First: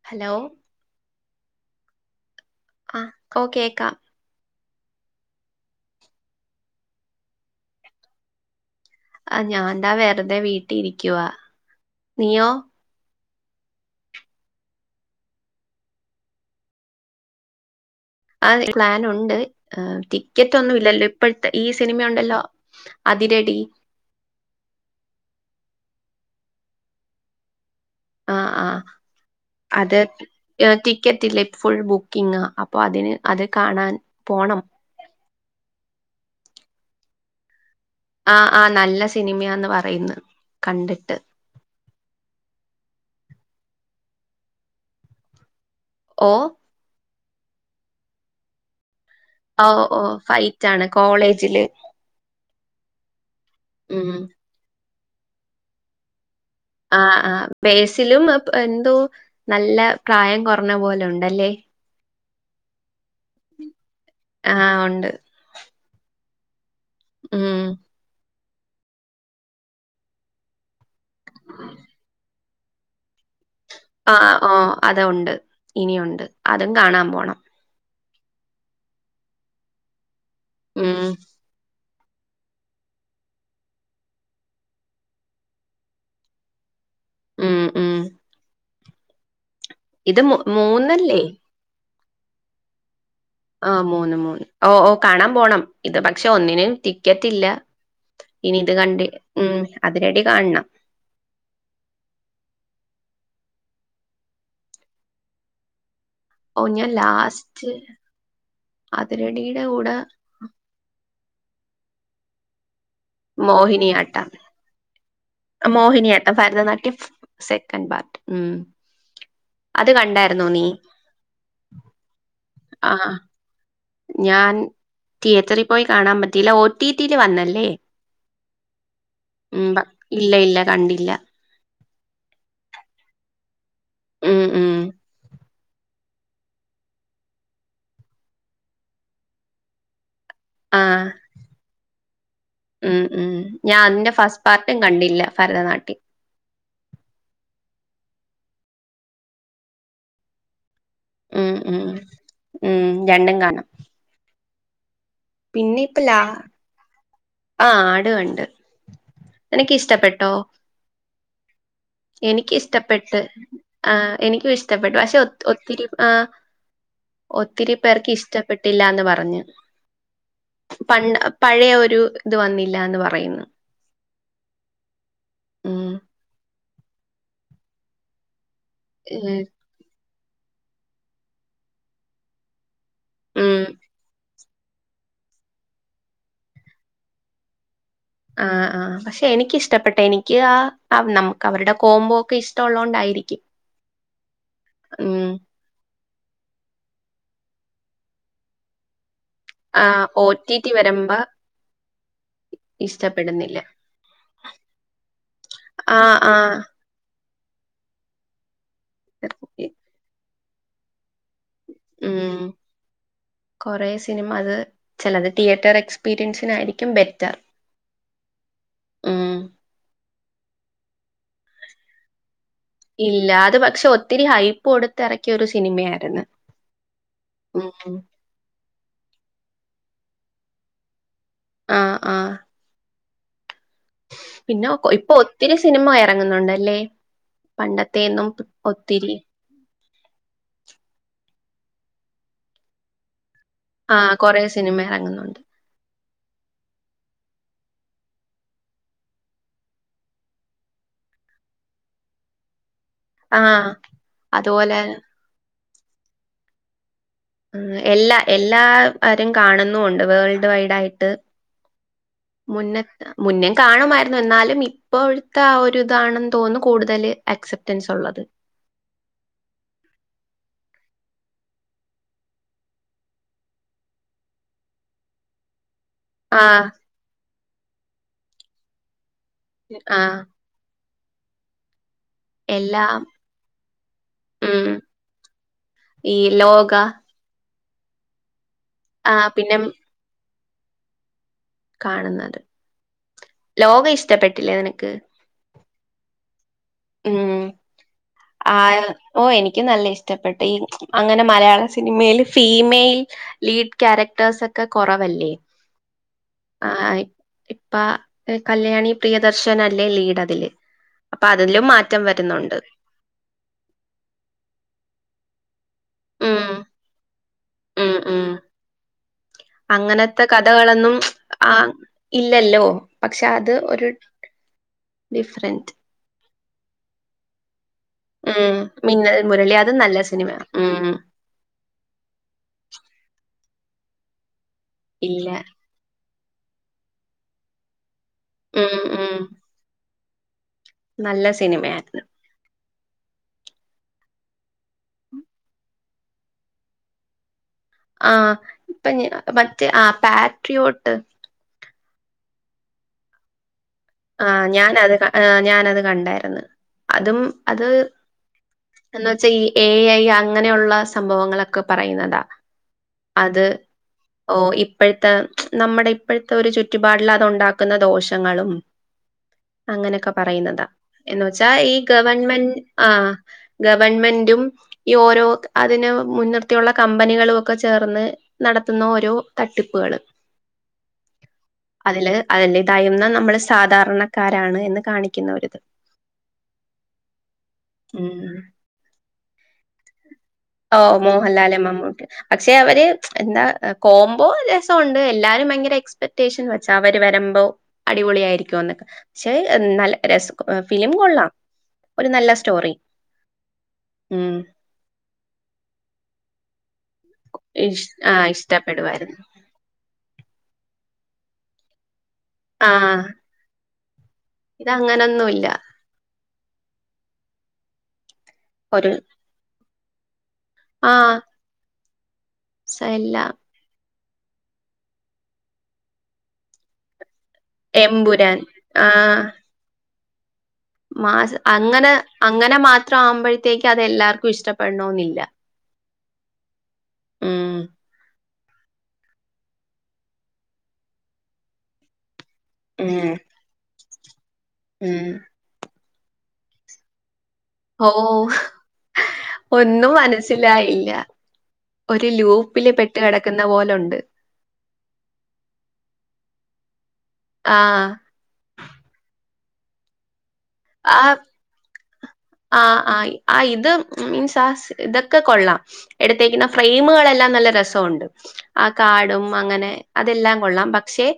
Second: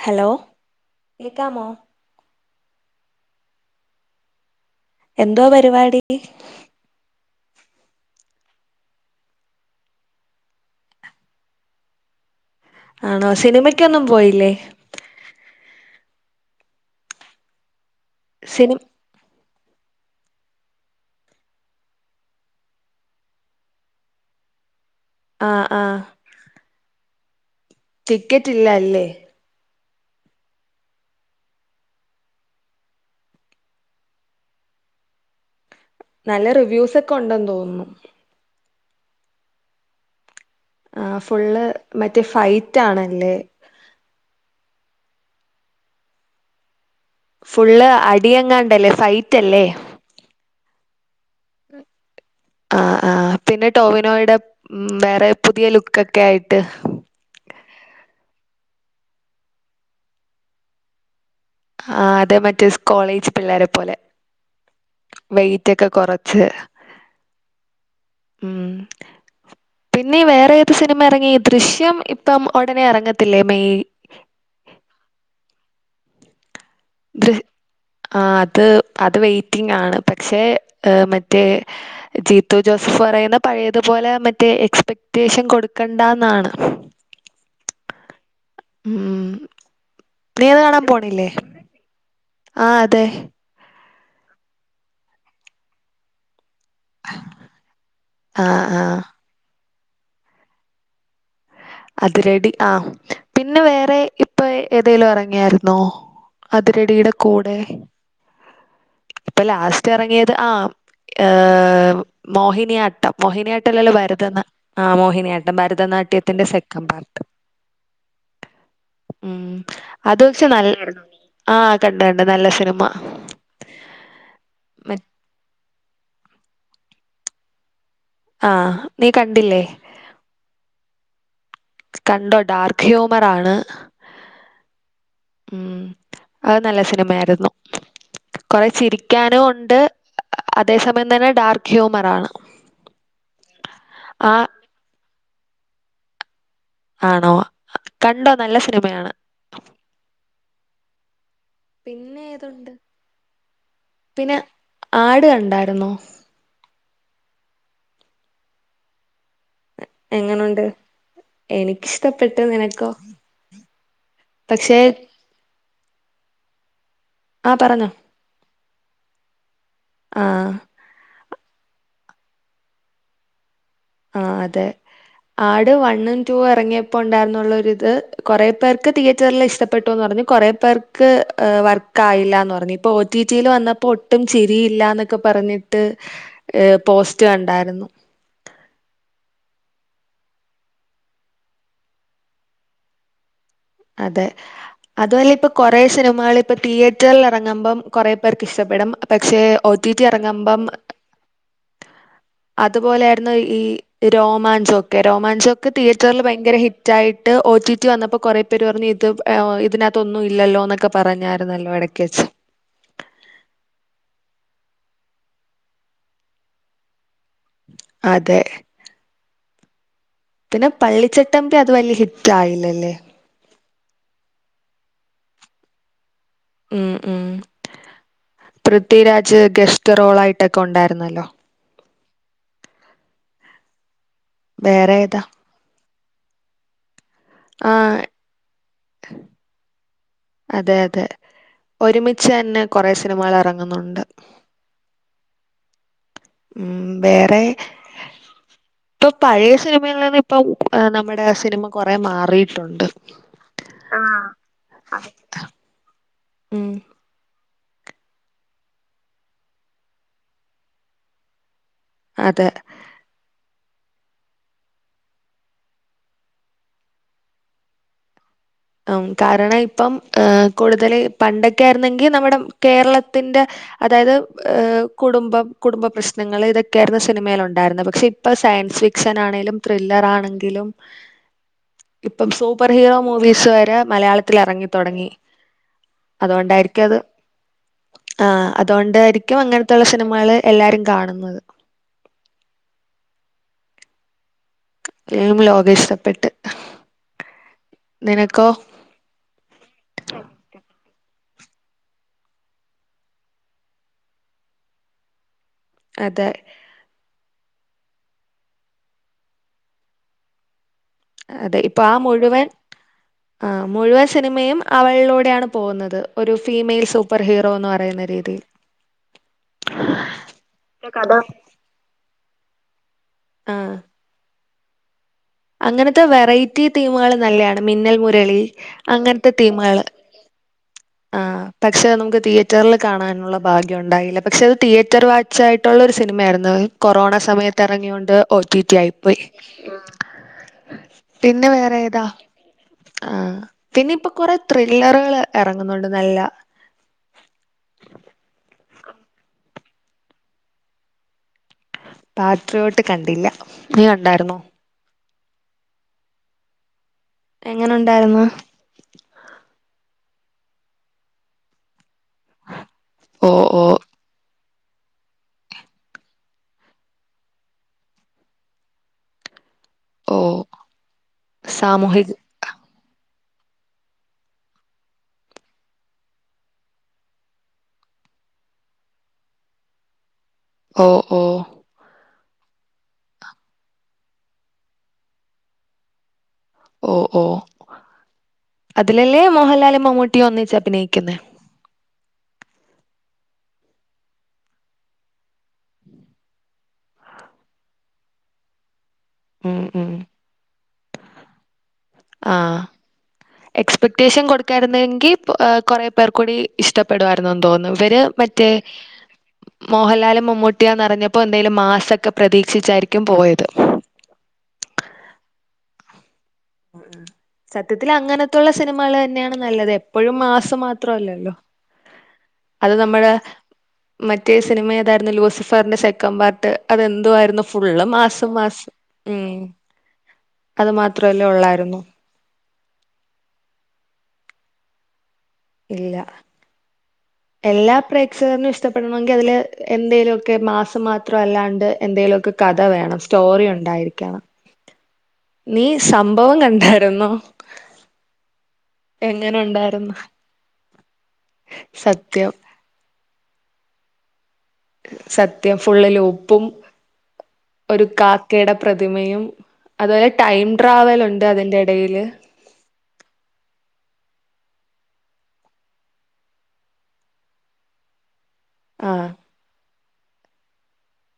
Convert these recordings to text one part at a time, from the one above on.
Hello കെക്കാമോ ആ ഓ കേക്കാം എന്തോ പരിവാടി ആ ഞാൻതാ വെറ്തെ വീട്ടി ഇരിക്കുവാ നീയോ ആണോ സിനിമക്കൊന്നും പോയില്ലേ ആ സിനി പ്ലാനുണ്ട് ഏ ടിക്കറ്റ് ഒന്നും ഇല്ലല്ലോ ഇപ്പയ്ത്തെ ഈ സിനിമ ഉണ്ടല്ലോ അതിരടി ആ ആ ആ ടിക്കറ്റ് ഇല്ല ആ അല്ലേ അത് ടിക്കറ്റ് ഇല്ല ഫുൾ ബുക്കിങ്ങ അപ്പൊ അതിന് അത് കാണാൻ പോണം നല്ല റിവ്യൂസ് ഒക്ക ഉണ്ടെന്ന് തോന്നുന്നു ആ ആ നല്ല സിനിമയാന്ന് പറയുന്ന് ആ ഫുള്ള് മറ്റേ ഫൈറ്റ് ആണല്ലേ ഓ ഫുള്ള് അടിഎങ്ങാണ്ടല്ലേ ഫൈ ഓ ഓ ഫൈറ്റ് ആണ് കോളേജില് ആ ആ പിന്നെ ഉം ടോവിനോയുടെ ഉം വേറെ പുതിയ ലുക്കൊക്കെ ആയിട്ട് ആ ആ ബേസിലും എന്തോ നല്ല പ്രായം കൊർഞ്ഞ പോലെ ഉണ്ടല്ലേ ആ അത് മറ്റേ കോളേജ് പിള്ളേരെ പോലെ ആ ഉണ്ട് വെെറ്റ് ഒക്കെ കൊറച്ച് ഉം. ഉം. പിന്നെ വേറെയേത് സിനിമ എറങ്ങി? ദൃശ്യം ഇപ്പം ഒടനേ എറങ്ങത്തില്ലേ മെയ് ആഹ് ഓഹ്. അതൊണ്ട്. ഇനിയുണ്ട്. അതും കാണാൻ പോണം. ആഹ് അത് അത് വെയ്റ്റിങ്ങാണ്. പക്ഷെ ഉം ഈഹ് മറ്റേ ജി ത്തുജോസഫ് പറയുന്നേ പഴേതു പോലെ മറ്റേ എക്സ്പെക്റ്റേഷൻ കൊടുക്കണ്ടാന്നാണ്. ഉം ഉം. ഊം. ഇത് മൂ നീ അത് കാണാൻ മൂന്നല്ലേ? പോണില്ലേ? ആഹ് അതെ. ആഹ് മൂന്ന് മൂന്ന്. ഓഹ് ഓഹ് കാണാൻ പോണം. ഇത് പക്ഷെ ഒന്നിന് ടിക്കറ്റില്ല. ആ ഇനി ഇത് ആ കണ്ട്, ഉം അതിരടി കാണണം. അതിരടി ആഹ്. പിന്നെ വേറെ ഇപ്പൊ ഏതേലും എറങ്ങിയാരുന്നോ? ഓഹ് ഞാൻ അതിരടീടെ കൂടെ. ലാസ്റ്റ് ഇപ്പൊ അതിരടിയുടെ ലാസ്റ്റ് കൂടെ എറങ്ങിയ ത് ആഹ്, ഈഹ് മോഹിനിയാട്ടം. മോഹിനിയാട്ടല്ലല്ലോ മോഹിനിയാട്ടം ഭരതനാ ആഹ് മോഹിനിയാട് മോഹിനിയാട്ടം ഫരതനാട്യം സെക്കൻഡ് പാർട്ട് ഉം. ഉം അത് കണ്ടായിരുന്നോ പക്ഷെ നീ? നല്ലെയായിരുന്നു. ആഹ് കണ്ട് കണ്ട്. നല്ല സിനിമ. ആഹ് ഞാൻ മ തിയേറ്ററിൽ പോയി കാണാൻ പറ്റീല്ല. ഒ ടി ടി ല് വന്നല്ലേ? ആഹ് നീ കണ്ടില്ലേ? ഉം പ- ഇല്ല ഇല്ല കണ്ടില്ല. കണ്ടോ ഡാർക്ക് ഹ്യൂമർ ആണ്. ഉം ഉം. ഉം അത് നല്ല സിനിമയായിരുന്നു. കൊറേ ചിരിക്കാനു ഉണ്ട്. അതേ ആഹ് സമയം തന്നെ ഡാർക്ക് ഹ്യൂമറാണ്. ഉം ഉം. ഞാൻ അതിന്റെ ഫസ്റ്റ് പാർട്ടും കണ്ടില്ല ഭരതനാട്യം. ആണോ? കണ്ടോ നല്ല സിനിമയാണ്. ഉം ഉം പിന്നെ ഏതുണ്ട് ഉം. രണ്ടും കാണാം. പിന്നെ ആട് കണ് പിന്നെ ഇപ്പൊ ലാ, ആഹ് ആട് കണ്ട്. എനിക്കിഷ് എങ്ങനുണ്ട്? എനിക്കിഷ്ട എനിക്കിഷ്ടപ്പെട്ട്. ആഹ് എനിക്കു ഇഷ്ടപ്പെട്ട്. പക്ഷെ ഒത് ഒത്തിരി ആഹ് ആഹ് പറഞ്ഞോ ഒത്തിരിപ്പേർക്ക് ഇഷ്ടപ്പെട്ടില്ലാന്ന് പറഞ്ഞ്. ആഹ് പണ്ട് പഴയ ഒരു ഇത് വന്നില്ലാന്ന് പറയുന്നു. ആഹ് അതെ. ആട് ഉം വണ്ണും ടുവും എറങ്ങിയപ്പോ ഉണ്ടായിരുന്നുള്ളൊരു ഇത് കൊറേ പേർ ക്ക് തിയേറ്ററിൽ ഇഷ്ടപ്പെട്ടു എന്ന് പറഞ്ഞ് കൊറെ പേർക്ക് വർക്കായില്ലാന്ന് പറഞ്ഞ്. ഇപ്പ ഒ റ്റി റ്റില് ഉം വന്നപ്പോ ഒട്ടും ചിരിയില്ലാന്നൊക്കെ പറഞ്ഞിട്ട് ഈഹ് പോസ്റ്റ് കണ്ടായിരുന്നു. ആഹ് ആഹ് പക്ഷെ എനിക്കിഷ്ടപ്പെട്ട്. എനിക്ക് ആ നമുക്ക് അവരുടെ കോംബോ ഒക്കെ ഇഷ്ടവൊള്ളോണ്ടായിരി ക്കും. അതെ അതുവല്ല ഇപ്പൊ കൊറെ സിനിമകള് ഇപ്പൊ തിയേറ്ററില് ഇറങ്ങുമ്പം കൊറേ പേർക്ക് ഇഷ്ടപ്പെടും പക്ഷെ ഒ ടി ടി ആഹ് ഒ ടി എറങ്ങുമ്പം ടി വരുമ്പോ അതുപോലെയായിരുന്നു ഈ ഇഷ്ടപ്പെടുന്നില്ല രോമാഞ്ചൊക്കെ. രോമാഞ്ചൊക്കെ ആഹ് തിയേറ്ററില് ഭയങ്കര ആഹ് ഹിറ്റ് റ്റായിട്ട് ഒ ടി ടി വന്നപ്പോ കൊറേ പേര് പറഞ്ഞു ഇത് ഈഹ് ഇതിനാത്തൊന്നു ഇൽ ഇല്ലല്ലോന്നൊക്കെ പറഞ്ഞായിരുന്നല്ലോ എടക്ക് വെച്ച്. ഉം കൊറേ സിനിമ അത്, ചെലത് തിയേറ്റർ എക്സ്പീരിയൻസിനായിരിക്കും ബെറ്റർ. അതെ മ്മ് പിന്നെ പള്ളിച്ചട്ടമ്പി അത് വലിയ ഹിറ്റ് ആയില്ലല്ലേ ഇല്ല അത് പക്ഷെ ഒത്തിരി ഹൈപ്പ് കൊടുത്തിറക്കിയ ഒരു സിനിമയായിര്ന്ന് ഉം ഉം പൃഥ്വിരാജ് ഗസ്റ്റ് റോൾ ആയിട്ടൊക്കെ ഉണ്ടായിരുന്നല്ലോ ആഹ് ആഹ് പിന്നെ വേറെ ഇപ്പൊ ഏതാ ഒത്തിരി സിനിമ എറങ്ങുന്നുണ്ടല്ലേ ആ പണ്ടത്തെന്നും ഒത്തിരി അതെ അതെ ഒരുമിച്ച്ന്നെ കൊറെ സിനിമകൾ എറങ്ങുന്നുണ്ട് ആഹ് കൊറേ സിനിമ ഇറങ്ങുന്നുണ്ട് ഉം വേറെ ഇപ്പൊ പഴയ സിനിമയിൽ നിന്നന്ന് ഇപ്പൊ നമ്മുടെ സിനിമ കൊറെ മാറിയിട്ടുണ്ട് ആഹ് ആഹ് അതുപോലെ അത ഉം എല്ലാ എല്ലാവരും കാണുന്നുണ്ട് വേൾഡ് വൈഡ ആയിട്ട് അതെ മുന്നത്തെ മുന്നേ കാണുമായിരുന്നു എന്നാലും ഇപ്പോഴത്തെ ആ ഒരു ഇതാണെന്ന് തോന്നുന്നു കൂടുതൽ അക്സെപ്റ്റൻസ് ഉള്ളത് ആഹ് കാരണം ഇപ്പം കൂടുതൽ പണ്ടൊക്കെ ആയിരുന്നെങ്കിൽ നമ്മുടെ കേരളത്തിന്റെ അതായത് കുടുംബം കുടുംബ പ്രശ്ന പ്രശ്നങ്ങൾ ആഹ് ഇതൊക്കെയായിരുന്നു സിനിമയിയില ഉണ്ടായിരുന്നത് പക്ഷെ ഇപ്പോ സയൻസ് ഫിക്ഷൻ ആണെങ്കിലും ത്രില്ലറ ആഹ് ആണെങ്കിലും ഇപ്പം സൂപ്പർ ഹീറോ എല്ലാം മോ സ്വര മലയാളത്തിൽ ഇറങ്ങി ഉം തുടങ്ങി ഈ ലോക അതുകൊണ്ടായിരിക്കും അത് ആഹ് ആഹ് അതോണ്ടായിരിക്കും പിന്നെ അങ്ങനത്തുള്ള സിനിമകള് എല്ലാരും കാണുന്നത് കാണുന്നത് ലോകം ഇഷ്ടപ്പെട്ടില്ലേ നിനക്ക് [unintelligible] ലോകം ഇഷ്ടപ്പെട്ട് ഉം നിനക്കോ ആ ഓ എനിക്ക് നല്ല ഇഷ്ടപ്പെട്ട് ഈ അങ്ങനെ മലയാള സിനിമൽ ഫീമെയിൽ ലീഡ് ക്യാരക്ടേഴ്സ് ഒക്കെ കുറവല്ലേ അതെ ആഹ് ഇപ്പ കല്യാണി പ്രിയദർശന അല്ലേ ലീഡ് അതില് അപ്പൊ അതെ അതിലും ഇപ്പൊ ആ മാറ്റം മുഴുവൻ വരുന്നുണ്ട് ആഹ് മുഴുവൻ സിനിമയും അവളിലൂടെയാണ് പോകുന്നത് ഒരു ഉം ഫീമെയിൽ സൂപ്പർ ഹീറോ [unintelligible] ഉം പറയുന്ന ഉം രീതി അങ്ങനത്തെ കഥകളൊന്നും കഥ ആ ഇല്ലല്ലോ പക്ഷെ അത് ആഹ് ഒരു ഡിഫറൻസ് അങ്ങനത്തെ വെറൈറ്റി ടീമുകൾ നല്ലെയാണ് മിന്നൽ മുരളി അങ്ങനത്തെ ടീമുകൾ സിനിമ ഉമ് ആഹ് പക്ഷെ നമുക്ക് തിയേറ്ററിൽ കാണാനുള്ള ഭാഗ്യം ഉണ്ടായില്ല പക്ഷെ അത് തിയേറ്റർ ഇല്ല. വാച്ചായിട്ട് ഇഷ്ടമുള്ള ഒരു സിനിമയായിരുന്നു കൊറോണ സമയത്ത് എറങ്ങിയൊണ്ട് ഒ ടി ഉം, ടി ഉം. ആയിപ്പോയി നല്ല പിന്നെ വേറെ സിനിമയായിരുന്നു. ഏതാ ആഹ് പിന്നെപ്പൊ കൊറെ ത്രില്ലറുകൾ ഇറങ്ങുന്നുണ്ട് നല്ല ആഹ് ഇപ്പൊഞ മറ്റേ ആഹ് പാട്രിയോട്ട് പാട്രിയോട്ട് കണ്ടില്ല നീ കണ്ടായിരുന്നോ ആഹ് ഞാനത് ഞാനത് കണ്ടായിരുന്നു അതും എങ്ങനെ ഉണ്ടായിരുന്നു എന്ന വെച്ചാ ഈ എ ഐ അങ്ങനെയുള്ള സംഭവങ്ങളൊക്കെ പറയുന്നതാ ഓ അത് ഓ ഓ ഇപ്പോഴത്തെ നമ്മുടെ ഇപ്പോഴത്തെ ഒരു ചുറ്റുപാടലതുണ്ടാക്കുന്ന ദോഷങ്ങളും- അങ്ങനെക്കെ ഓ പറയുന്നതാ എന്ന് വെച്ചാ ഈ സാമൂഹിക ഗവൺമെന്റ് ആ ഗവൺമെന്റും ഈ ഓരോ അതിന് മുൻനിർത്തിയുള്ള കമ്പനികളൊക്കെ ചേർന്ന്- നടത്തുന്ന ഓരോ തട്ടിപ്പുകള് ഓ ഓ അതില് അതില്ലെ തായുന്ന നമ്മളെ സ് സാധാരണക്കാരാണ് എന്ന് കാണിക്കുന്നൊരിത്. ഓ ഓ ഉം അതിലല്ലേ മോഹൻലാലും മമ്മൂട്ടി ഒന്നി ഓ മോഹൻലാലും മമ്മൂട്ടി പക്ഷെ അവര് എന്താ കോംമ്പോ രസോണ്ട് എല്ലാരും ഭയങ്കര എക്സ്പെക്ടേഷൻ വെച്ചാ അവർ വരുമ്പോ അടിപൊളിയായിരിക്കോന്ന് പക്ഷെ ഉം ഉം നല്ല രസൊ ഫിലിം കൊള്ളാം. ഒരു നല്ല ആഹ് സ്റ്റോറി എക്സ്പെക്ടേഷൻ ഉം കൊടുക്കാരുന്നെങ്കി കൊറേ പേർകൂടി ഇഷ്ടപ്പെ പെടുവാര്ന്നെന്ന് തോന്നുന്നു ഇഷ് ഇവര് ആഹ് മറ്റേ ഇഷ്ടപ്പെടുവായിരുന്നു മോഹൻലാലും മമ്മൂട്ടിയാന്നറിഞ്ഞപ്പോ എന്തേലും മാസൊക്കെ പ്രതീക്ഷിച്ചായിരിക്കും പോയത്. തങ്ങനൊന്നൂല്ല. സത്യത്തിലങ്ങനത്തുള്ള ഒരു സിനിമകള്ന്നെയാണ് നല്ലത് എപ്പഴും മാസ് ആഹ് മാത്രല്ലല്ലോ. അത് നമ്മളെ സലാം മറ്റേ സിനിമ ഏതായിരുന്നു ലൂസിഫാറിന്റെ സെക്കൻ്റ് പാർട്ട് അതെന്തുവാരുന്നു ഫുള്ള് മാസ്സ് എമ്പുരാൻ മാസ്സ് ം മാസ്സ് അങ്ങനെ അങ്ങനെ മാത്രാവുമ്പഴത്തേക്കത്എല്ലാർക്കും ഇഷ്ടപ്പെടണോന്നില്ല. ഇല്ല ഉം എല്ലാ പ്രേ സേറിന് ഇഷ്ടപ്പെടണോങ്കി അതില് എന്തേലൊക്കെ മാസ്സ് മാത്രം അല്ലാണ്ട് എന്തേലൊക്കെ കഥ വേണം സ്റ്റോറി ഉണ്ടായിരിക്കണം. ം നീ സംഭവം കണ്ടായിരുന്നോ? ഓ എങ്ങനെ ഒന്നും ഉണ്ടായിരുന്നു മനസ്സിലായില്ല ഒരു ലൂ സത്യം പ്പില് പെട്ട് കെടക്കുന്ന പോലൊണ്ട്. സത്യം ഫുള്ള്ലൂപ്പും ഒര് ആഹ് കാ ക്കേടെ പ്രതിമയും അതുപോലെ ടൈം ആഹ് ട്രാവലുണ്ട് അതിന്റെ എടയില്. ആഹ് ആഹ് ആഹ് ഇത് മീൻസ് ആസ് ഇതൊക്കെ കൊള്ളാം. എടുത്തേക്കുന്ന ഫ്രെയിമുകളെല്ലാം നല്ല രസോണ്ട്. ആ കാടും അങ്ങനെ അതെല്ലാം കൊള്ളാം പക്ഷെ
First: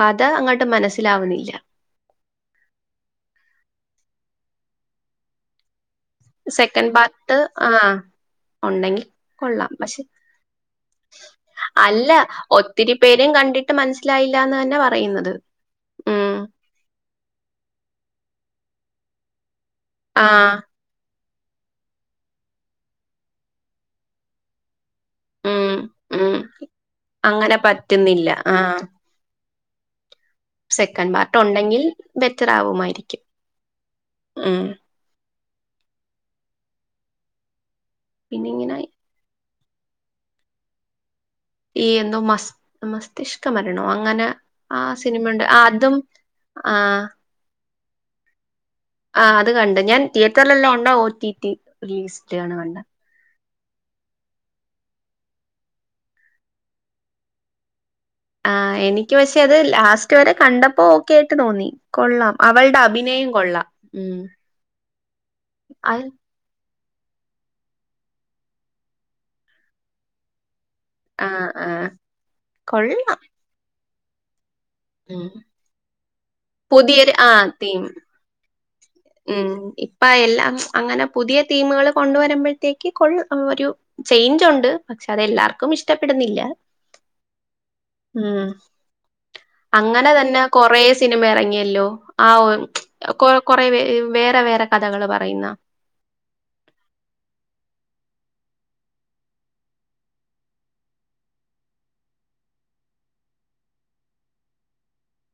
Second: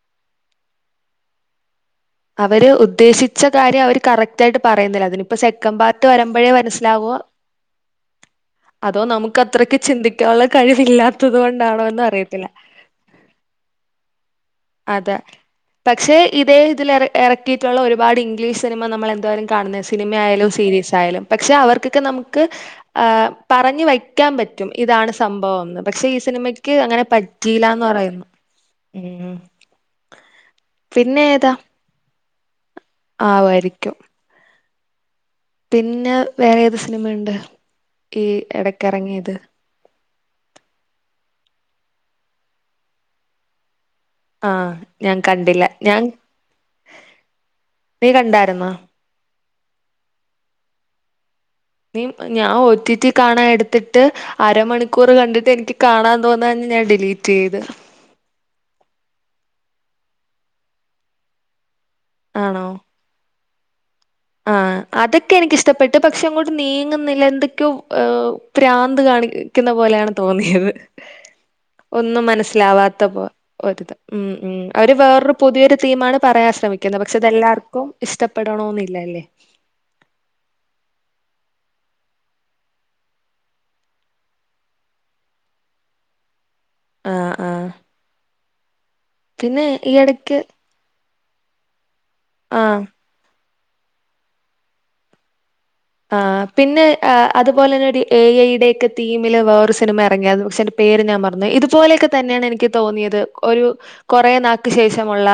കഥ അങ്ങോട്ട് മനസ്സിലാവുന്നില്ല. അവര് ഉദ്ദേശിച്ച കാര്യം അവര് കറക്റ്റായിട്ട് പറയുന്നില്ല അതിനിപ്പം സെക്കൻ്റ് പാർട് ട്ട് വരുമ്പഴേ സെക്കൻഡ് മനസ്സിലാവോ. പാർട്ട് ആഹ് അതോ ഉണ്ടെങ്കി കൊള്ളാം നമുക്കത്രക്ക് പക്ഷെ ചിന്തിക്കാനുള്ള കഴിവില്ലാത്തത് കൊണ്ടാണോന്ന് അല്ല അറിയത്തില്ല. ഒത്തിരി പേരും കണ്ടിട്ട് മനസ്സിലായില്ലാന്ന് അതെ പറയുന്നത്. പക്ഷെ ഉം ഇതേ ഇതിലെറ എറക്കീട്ടുള്ള ഒരുപാട് ഇംഗ്ലീഷ് സിനിമ നമ്മൾ എന്തോരം കാണുന്നെ സിനിമായാലും ആഹ് സീരീസിയാലും. പക്ഷെ അവർക്കൊക്കെ നമുക്ക് ഏഹ് പറഞ്ഞു വയ്ക്കാം പറ്റും ഇതാണ് സംഭവം ഉം പക്ഷെ ഈ ഉം സിനിമക്ക് അങ്ങനെ പറ്റിയിലാന്ന്റയുന്നു. സെക്കൻ പാർട്ടുണ്ടെങ്കിൽ ബെറ്ററാവുമായിരിക്കും. ആവായിരിക്കും ം പിന്നെ വേറേത് സിനിമയുണ്ട്? ഈ പിന്നെ ഇങ്ങനെ എടക്കെറങ്ങിയത്. ഈ എന്തോ മസ് മസ്തിഷ്ക മരണോ അങ്ങനെ ആഹ് ആ ഞാൻ സിനിമണ്ട് കണ്ടില്ല അതും ഞാൻ ആഹ് നീ കണ്ടായിരുന്നോ ആഹ് അത് കണ്ട് ഞാൻ തിയേറ്ററിലുള്ള ഒണ്ട ഓറ്റീറ്റി ഇനിം ഞാ ഓറ്റീറ്റി കാണാൻ എടുത്തിട്ട് അരമണിക്കൂർ കണ്ടിട്ട് എനിക്ക് കാണാൻ തോന്നാനി ഞാൻ ഡിലീറ്റ് ചെയ്ത് ആഹ് എനിക്ക് പക്ഷെ അത് ലാസ്റ്റ് വരെ കണ്ടപ്പോ ഓക്കെ ആയിട്ട് തോന്നി കൊള്ളാം ആണോ അവൾടെ അഭിനയം കൊള്ളാം ഉം ആഹ് അതൊക്കെ എനിക്ക്ഷ്ടപ്പെട്ട് അത് പക്ഷെ ഇങ്ങോട്ട് അത് നീങ്ങുന്നില്ല എന്തൊക്കെയോ ഓഹ് പ്രാന്ത് കാണിക്കുന്ന പോലെയാണ് തോന്നിയത് ആഹ് ആഹ് ഒന്നും മനസ്സിലാവാത്ത കൊള്ളാം പോ ഒര്ത് ഉം ഉം അവര് ഉം വേറൊരു പുതിയൊരു തീമാണ് പറയാൻ ശ്രമിക്കുന്നത് പുതിയൊരു പക്ഷെ ആഹ് തീം അതെല്ലാർക്കും ഇഷ്ടപ്പെടണോന്നില്ല ഉം ഇപ്പ എല്ലാം അങ്ങനെ പുതിയ തീമുകൾ കൊണ്ടുവരുമ്പഴത്തേക്ക് കൊൾ ഒരു ചെയിഞ്ചുണ്ട് പക്ഷെ അത് എല്ലാർക്കും ഇഷ്ടപ്പെടുന്നില്ല ആഹ് ആഹ് ഉം പിന്നെ ഈ അങ്ങനെ എടക്ക് തന്നെ കൊറേസ് സിനിമ ഇറങ്ങിയല്ലോ ആഹ് കൊ കൊറെ വേറെ വേറെ കഥകൾ പറയുന്ന ആഹ് പിന്നെ ആഹ് അതുപോലെന്നെടീ എ ഐയുടെ ഒക്കെ തീമില് വേറൊ സിനിമ ഇറങ്ങിയാരുന്നു പക്ഷെ അയിന്റെ പേര് ഞാൻ മറന്നോയി ഇതുപോലെയൊക്കെ തന്നെയാണ് എനിക്ക് തോന്നിയത് ഒരു കൊറേ നാക്ക് ശേഷമുള്ള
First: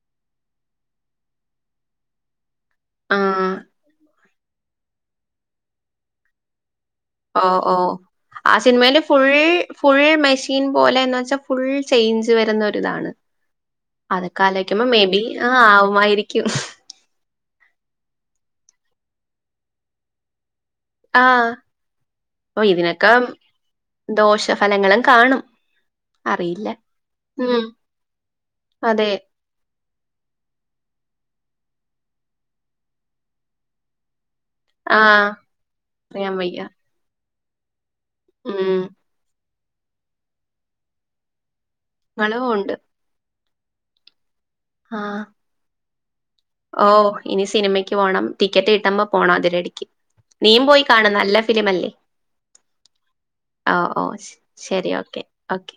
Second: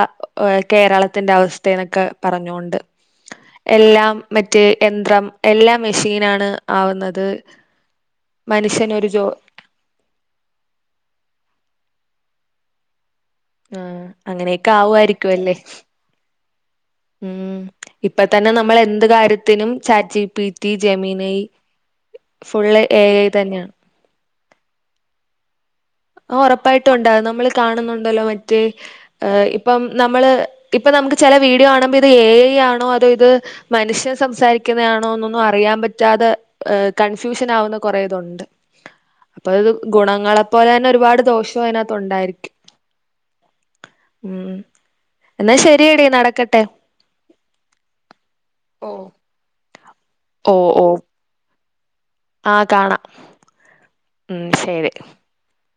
ഏഹ് കേരളത്തിന്റെ അവസ്ഥേനൊക്കെ പറഞ്ഞോണ്ട് ആഹ് എല്ലാം മറ്റേ യന്ത്രം എല്ലാം മിഷീനാണ് ആവുന്നത് ഓഹ് ഓഹ് ആ സിനിമേല് മനുഷ്യനൊരു ജോ ഫുൾ ഫുൾ മെഷീൻ പോലെന്ന് വെച്ചാ ഫുൾ ചേഞ്ച് വരുന്ന ഒരിതാണ് ആഹ് അങ്ങനെയൊക്കെ അതൊക്കാലോയിക്കുമ്പോ മേബി ആവുമായിരിക്കും ആഹ് ആവുമായിരിക്കും മഉം ഇപ്പ തന്നെ നമ്മൾ എന്ത് കാര്യത്തിനും ചാറ്റിപി റ്റി ആ ജമിനെയ് അപ്പൊ ഫുള്ള് എ ഇതിനൊക്കെ ഐ തന്നെയാണ് ദോഷഫലങ്ങളും കാണും അത് അറിയില്ല. ഉറപ്പായിട്ടും ഉണ്ടാകും നമ്മൾ ഉം. കാണുന്നുണ്ടല്ലോ മറ്റീ അതെ. ഏഹ് ഇ ഇപ്പം നമ്മള് ഇപ്പ നമുക്ക് ചില വീഡിയോ കാണുമ്പോ ഇത് ഏഐ ആണോ അതോ ഇത് മനുഷ്യൻ സംസാരി ആ ക്ക്ന്നേണോന്നൊന്നും അറിയാൻ പറ്റാതെ പറയാൻ വയ്യ. ഏഹ് കൺഫ്യൂഷൻ ആവുന്ന കൊറേതുണ്ട് ഉം. അപ്പൊത് ഗുണങ്ങളെപ്പോലെന്നെ ഒരുപാട് ദോഷം അതിനകത്ത് ഫലവും ഉണ്ടായിരിക്കും ഉണ്ട്. ഉം ആഹ് എന്നാ ശരിയെടി നടക്കട്ടെ ഓഹ് ഇനി സിനിമക്ക് പോണം ടിക്കറ്റ് ഓ കിട്ട്മ്പോ പോണം അതിരടിക്ക് ഓ നീയും പോയി ഓ കാണ് നല്ല ഫിലിമല്ലേ ആ കാണാം ആഹ് ഓഹ് ഓഹ് ശരി ഓക്കെ ഓക്കെ